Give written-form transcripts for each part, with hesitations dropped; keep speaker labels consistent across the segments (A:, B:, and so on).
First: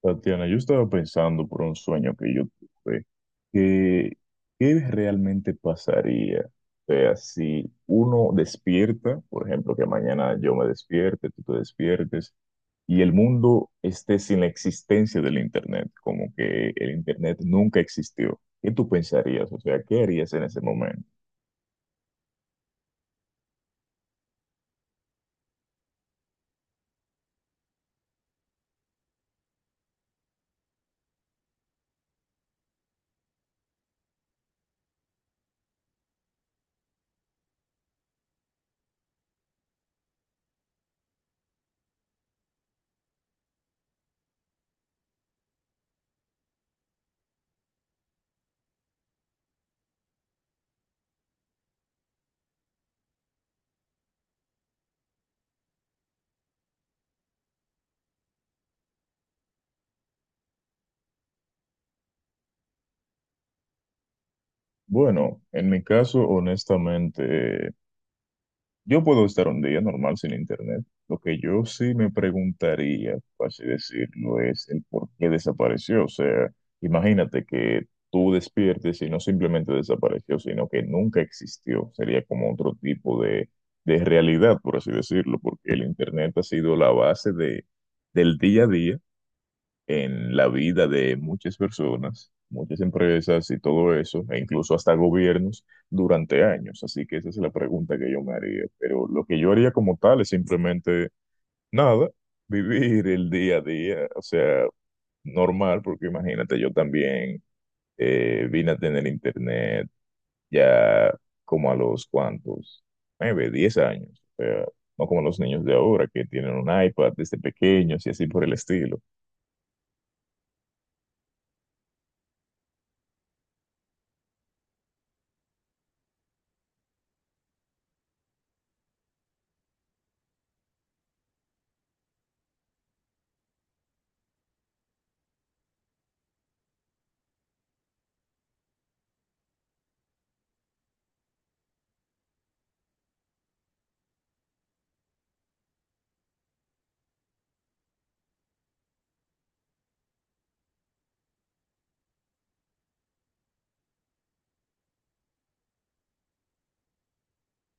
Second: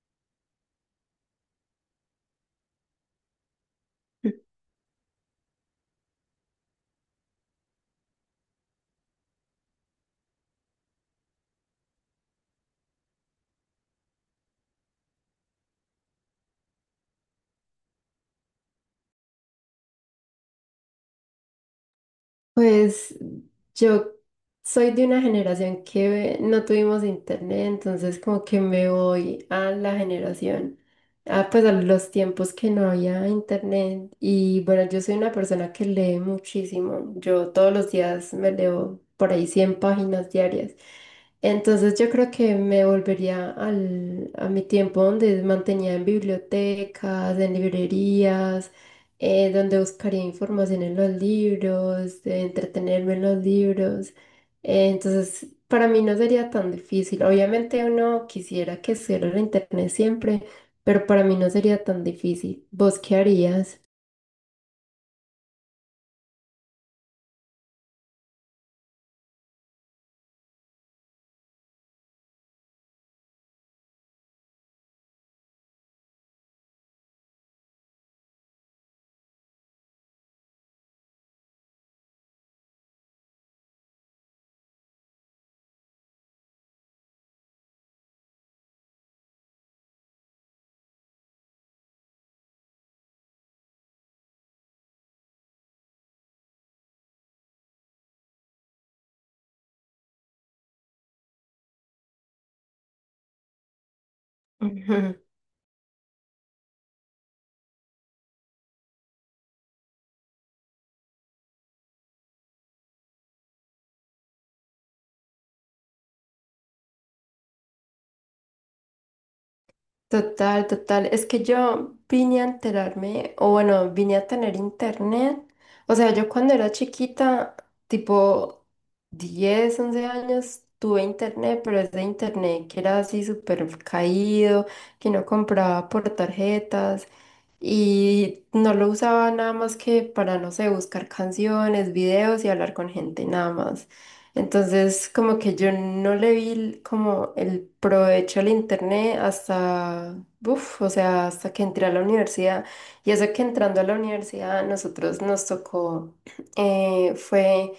A: Tatiana, yo estaba pensando por un sueño que yo tuve, que qué realmente pasaría. O sea, si uno despierta, por ejemplo, que mañana yo me despierte, tú te despiertes, y el mundo esté sin la existencia del Internet, como que el Internet nunca existió. ¿Qué tú pensarías? O sea, ¿qué harías en ese momento?
B: Pues yo soy de una generación que no tuvimos internet, entonces como que me voy a la pues a los tiempos que no había internet. Y bueno, yo soy una persona que lee muchísimo. Yo todos los días me leo por ahí 100 páginas diarias. Entonces yo creo que me volvería a mi tiempo donde mantenía en bibliotecas, en librerías, donde buscaría información en los libros, de entretenerme en los libros. Entonces, para mí no sería tan difícil. Obviamente uno quisiera que estuviera en internet siempre, pero para mí no sería tan difícil. ¿Vos qué harías?
A: Bueno, en mi caso, honestamente, yo puedo estar un día normal sin internet. Lo que yo sí me preguntaría, por así decirlo, es el por qué desapareció. O sea, imagínate que tú despiertes y no simplemente desapareció, sino que nunca existió. Sería como otro tipo de realidad, por así decirlo, porque el internet ha sido la base del día a día en la vida de muchas personas, muchas empresas y todo eso, e incluso hasta gobiernos durante años. Así que esa es la pregunta que yo me haría. Pero lo que yo haría como tal es simplemente nada, vivir el día a día, o sea, normal, porque imagínate, yo también vine a tener internet ya como a los cuantos, 9, 10 años, o sea, no como los niños de ahora que tienen un iPad desde pequeños y así por el estilo.
B: Total, total. Es que yo vine a enterarme, o bueno, vine a tener internet. O sea, yo cuando era chiquita, tipo 10, 11 años, tuve internet, pero es de internet que era así súper caído, que no compraba por tarjetas y no lo usaba nada más que para, no sé, buscar canciones, videos y hablar con gente, nada más. Entonces, como que yo no le vi como el provecho al internet hasta, o sea, hasta que entré a la universidad. Y eso que entrando a la universidad, nosotros nos tocó, fue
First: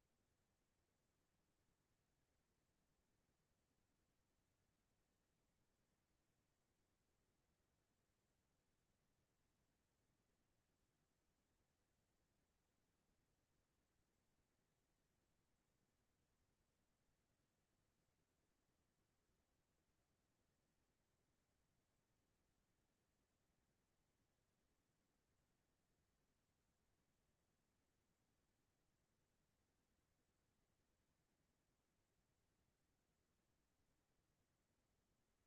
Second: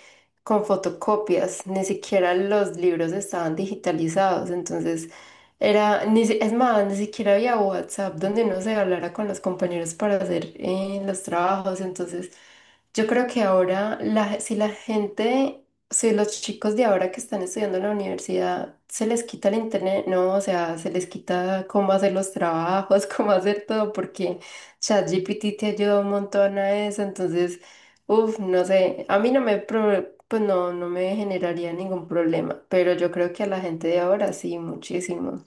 B: con fotocopias, ni siquiera los libros estaban digitalizados. Entonces, era, ni, si- es más, ni siquiera había WhatsApp donde uno se hablara con los compañeros para hacer los trabajos. Entonces, yo creo que ahora la, si la gente si los chicos de ahora que están estudiando en la universidad se les quita el internet, no, o sea, se les quita cómo hacer los trabajos, cómo hacer todo, porque ChatGPT te ayuda un montón a eso, entonces, no sé, a mí no me, pro- pues no, no me generaría ningún problema, pero yo creo que a la gente de ahora sí, muchísimo.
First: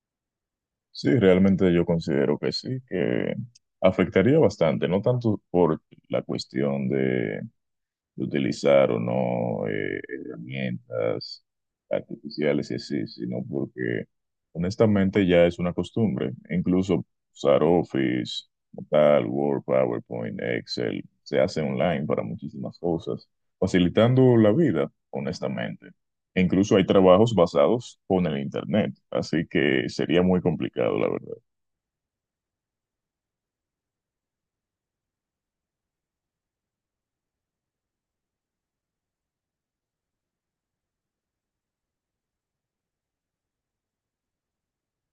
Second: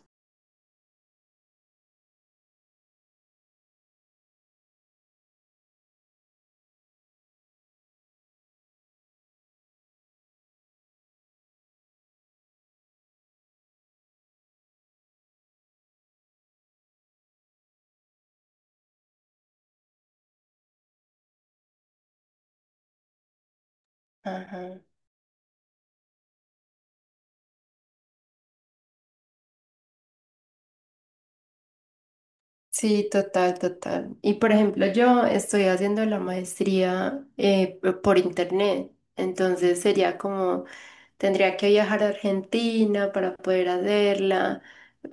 A: Sí, realmente yo considero que sí, que afectaría bastante, no tanto por la cuestión de utilizar o no herramientas artificiales y así, sino porque honestamente ya es una costumbre. Incluso usar Office, Tal, Word, PowerPoint, Excel, se hace online para muchísimas cosas, facilitando la
B: Ajá.
A: vida, honestamente. E incluso hay trabajos basados con el Internet, así que sería muy complicado, la verdad.
B: Sí, total, total. Y por ejemplo, yo estoy haciendo la maestría por internet, entonces sería como. Tendría que viajar a Argentina para poder hacerla.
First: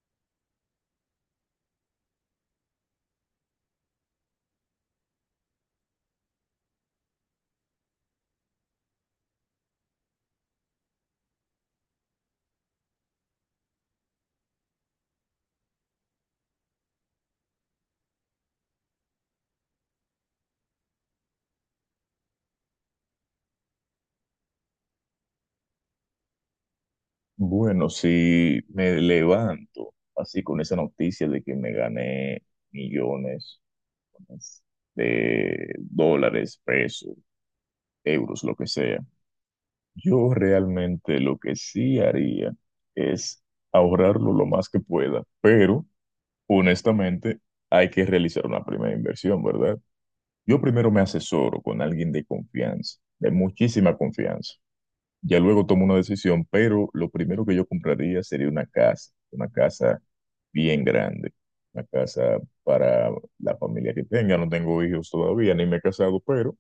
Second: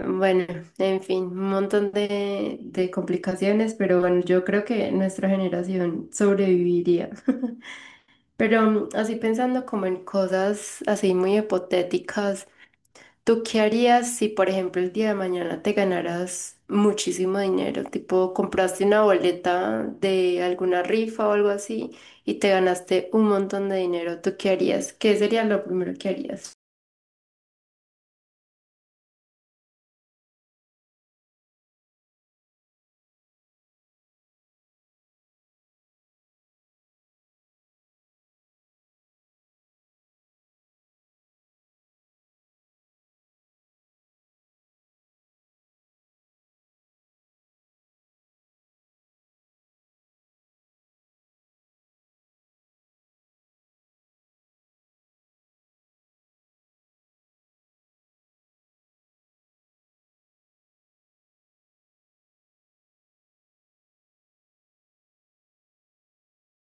B: Bueno, en fin, un montón de complicaciones, pero bueno, yo creo que nuestra generación sobreviviría. Pero así pensando como en cosas así muy hipotéticas, ¿tú qué harías si, por ejemplo, el día de mañana te ganaras muchísimo dinero? Tipo, compraste una boleta de alguna rifa o algo así y te ganaste un montón de dinero. ¿Tú qué harías? ¿Qué sería lo primero que harías?
A: Bueno, si me levanto así con esa noticia de que me gané millones de dólares, pesos, euros, lo que sea. Yo realmente lo que sí haría es ahorrarlo lo más que pueda, pero honestamente hay que realizar una primera inversión, ¿verdad? Yo primero me asesoro con alguien de confianza, de muchísima confianza. Ya luego tomo una decisión, pero lo primero que yo compraría sería una casa bien grande, una casa para la familia que tenga. No tengo hijos todavía, ni me he casado, pero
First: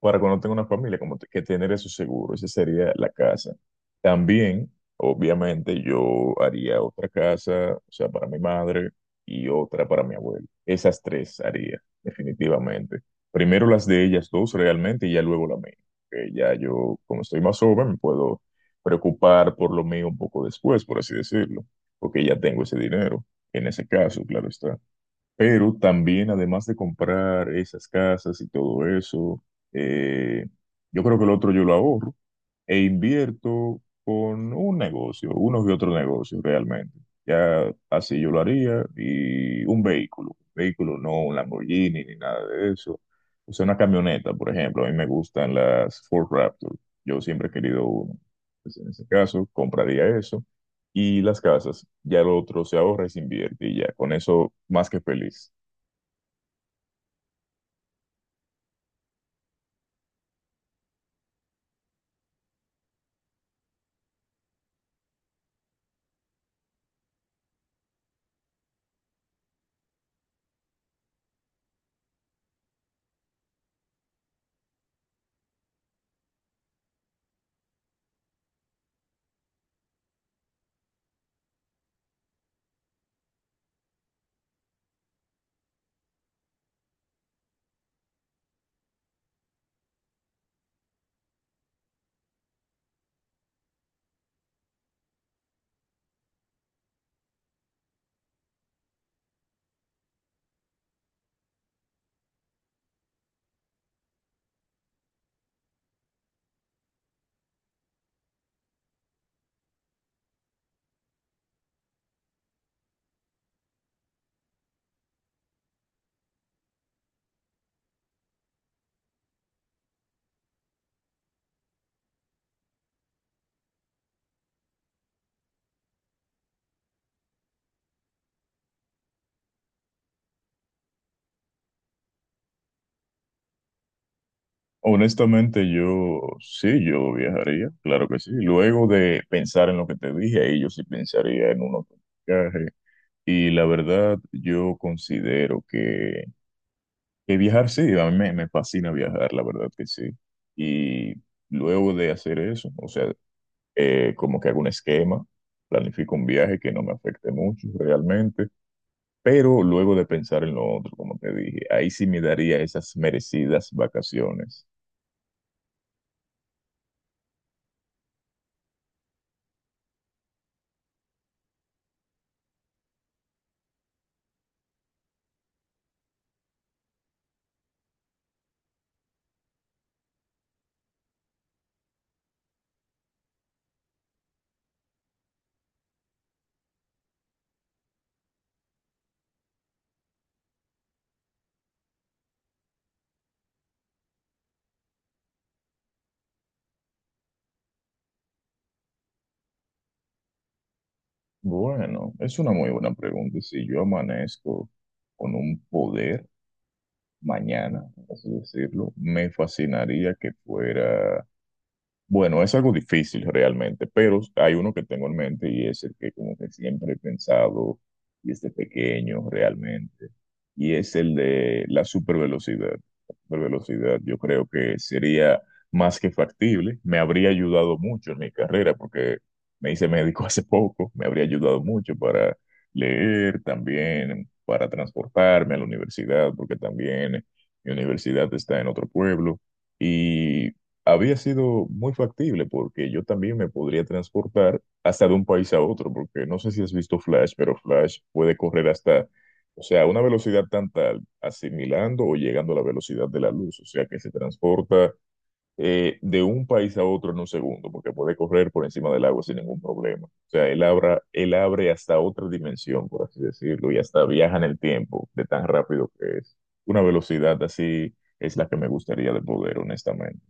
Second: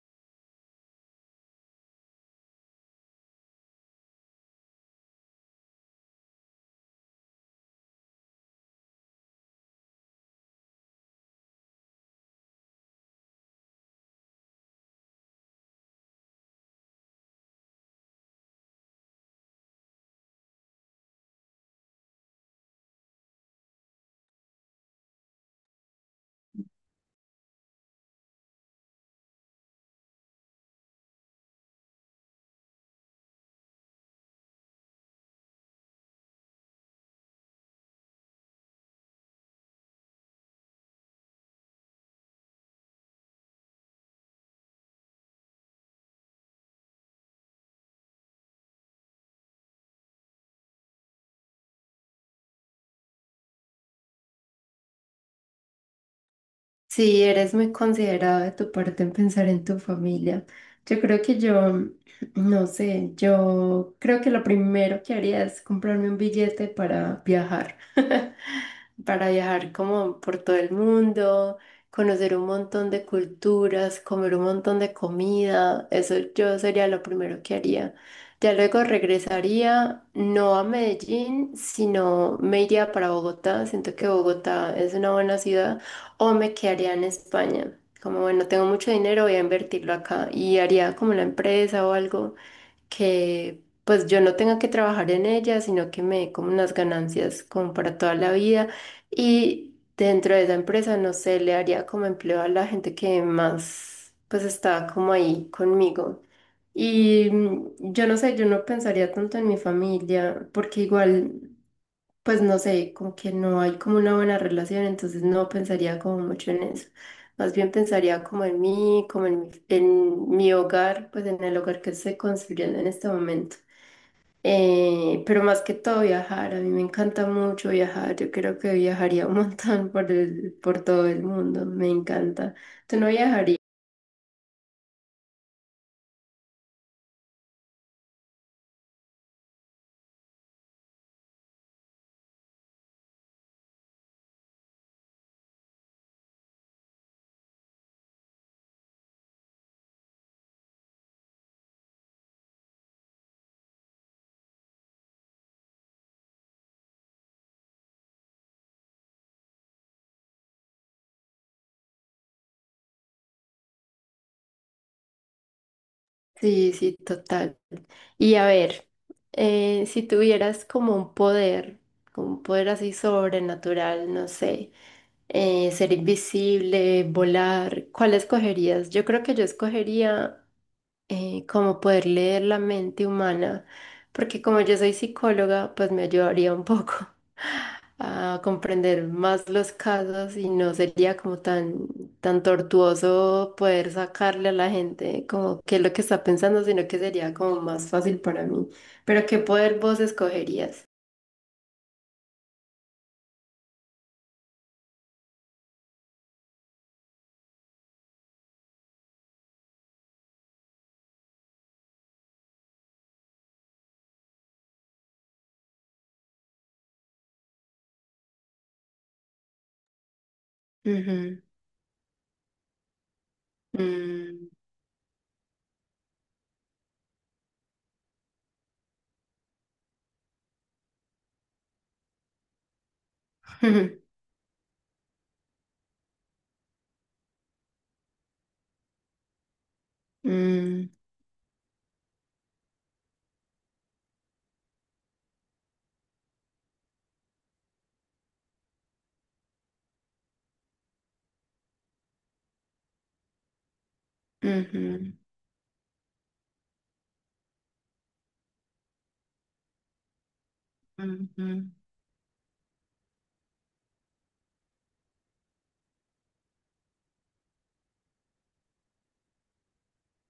A: para cuando tenga una familia, como que tener eso seguro, esa sería la casa. También, obviamente, yo haría otra casa, o sea, para mi madre y otra para mi abuelo. Esas tres haría, definitivamente. Primero las de ellas dos realmente y ya luego la mía. Que ya yo, como estoy más joven, me puedo preocupar por lo mío un poco después, por así decirlo, porque ya tengo ese dinero, en ese caso, claro está. Pero también, además de comprar esas casas y todo eso, eh, yo creo que el otro yo lo ahorro e invierto con un negocio, unos y otros negocios realmente. Ya así yo lo haría y un vehículo no un Lamborghini ni nada de eso. O sea, una camioneta, por ejemplo, a mí me gustan las Ford Raptor. Yo siempre he querido uno. Pues, en ese caso, compraría eso. Y las casas, ya lo otro se ahorra y se invierte y ya, con eso más que feliz.
B: Sí, eres muy considerado de tu parte en pensar en tu familia. Yo creo que yo, no sé, yo creo que lo primero que haría es comprarme un billete para viajar, para viajar como por todo el mundo, conocer un montón de culturas, comer un montón de comida. Eso yo sería lo primero que haría. Ya luego regresaría, no a Medellín, sino me iría para Bogotá. Siento que Bogotá es una buena ciudad. O me quedaría en España. Como bueno, tengo mucho dinero, voy a invertirlo acá y haría como una empresa o algo que pues yo no tenga que trabajar en ella, sino que me dé como unas ganancias como para toda la vida. Y dentro de esa empresa, no sé, le haría como empleo a la gente que más pues está como ahí conmigo. Y yo no sé, yo no pensaría tanto en mi familia, porque igual pues no sé, como que no hay como una buena relación, entonces no pensaría como mucho en eso. Más bien pensaría como en mí, en mi hogar, pues en el hogar que estoy construyendo en este momento. Pero más que todo viajar, a mí me encanta mucho viajar, yo creo que viajaría un montón por todo el mundo, me encanta. ¿Tú no viajarías?
A: Honestamente, yo sí, yo viajaría, claro que sí. Luego de pensar en lo que te dije, ahí yo sí pensaría en un otro viaje. Y la verdad, yo considero que viajar sí, a mí me, me fascina viajar, la verdad que sí. Y luego de hacer eso, o sea, como que hago un esquema, planifico un viaje que no me afecte mucho realmente, pero luego de pensar en lo otro, como te dije, ahí sí me daría esas merecidas vacaciones.
B: Sí, sí, total. Y a ver, si tuvieras como un poder así sobrenatural, no sé. Ser invisible, volar, ¿cuál escogerías? Yo creo que yo escogería, como poder leer la mente humana, porque como yo soy psicóloga, pues me ayudaría un poco a comprender más los casos y no sería como tan, tan tortuoso poder sacarle a la gente como qué es lo que está pensando, sino que sería como más fácil para mí. Pero ¿qué poder vos escogerías?
A: Bueno, es una muy buena pregunta. Si yo amanezco con un poder mañana, por así decirlo, me fascinaría que fuera. Bueno, es algo difícil realmente, pero hay uno que tengo en mente y es el que como que siempre he pensado desde pequeño realmente, y es el
B: Ujú.
A: de la supervelocidad. La supervelocidad yo creo
B: Mm.
A: que sería más que factible, me habría ayudado mucho en mi carrera porque me hice médico hace poco, me habría ayudado mucho para leer también, para transportarme a la universidad, porque también mi universidad está en otro pueblo. Y
B: Mm.
A: había sido muy factible porque yo también me podría transportar hasta de un país a otro, porque no sé si has visto Flash, pero Flash puede correr hasta, o sea, a una velocidad tan tal, asimilando o llegando a la velocidad de la luz, o sea, que se transporta
B: Ujú.
A: de un país a otro en 1 segundo, porque puede correr por encima del agua sin ningún problema. O sea, él abra, él
B: Ujú.
A: abre hasta otra dimensión, por así decirlo, y hasta viaja en el tiempo de tan rápido que es. Una velocidad así es la que me gustaría de poder, honestamente.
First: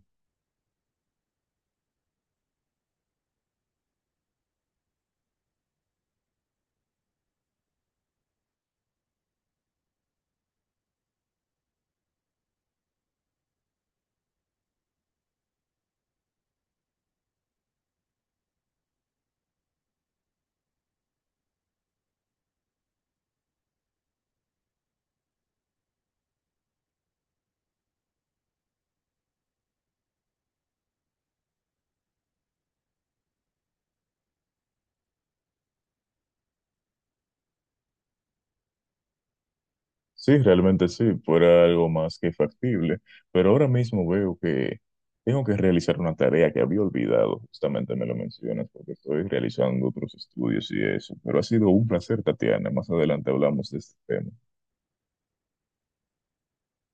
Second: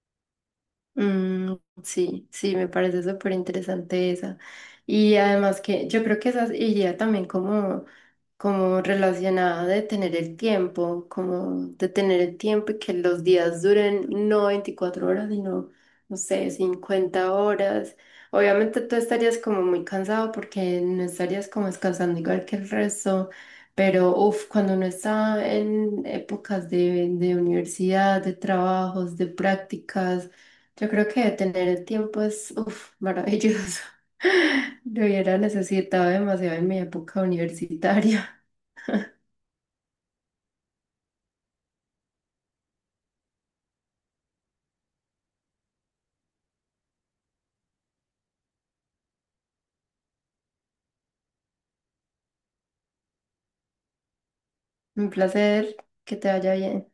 B: Mm, sí, sí, me parece súper interesante esa. Y además que yo creo que esa iría también como relacionada de tener el tiempo, como de tener el tiempo y que los días duren no 24 horas, sino, no sé, 50 horas. Obviamente tú estarías como muy cansado porque no estarías como descansando igual que el resto, pero cuando uno está en épocas de universidad, de trabajos, de prácticas. Yo creo que tener el tiempo es, uf, maravilloso. Lo hubiera necesitado demasiado en mi época universitaria.
A: Sí, realmente sí, fuera algo más que factible, pero ahora mismo veo que tengo que realizar una tarea que había olvidado, justamente me lo mencionas, porque estoy realizando otros estudios y eso, pero ha sido un placer, Tatiana, más adelante hablamos de este tema.
B: Un placer, que te vaya bien.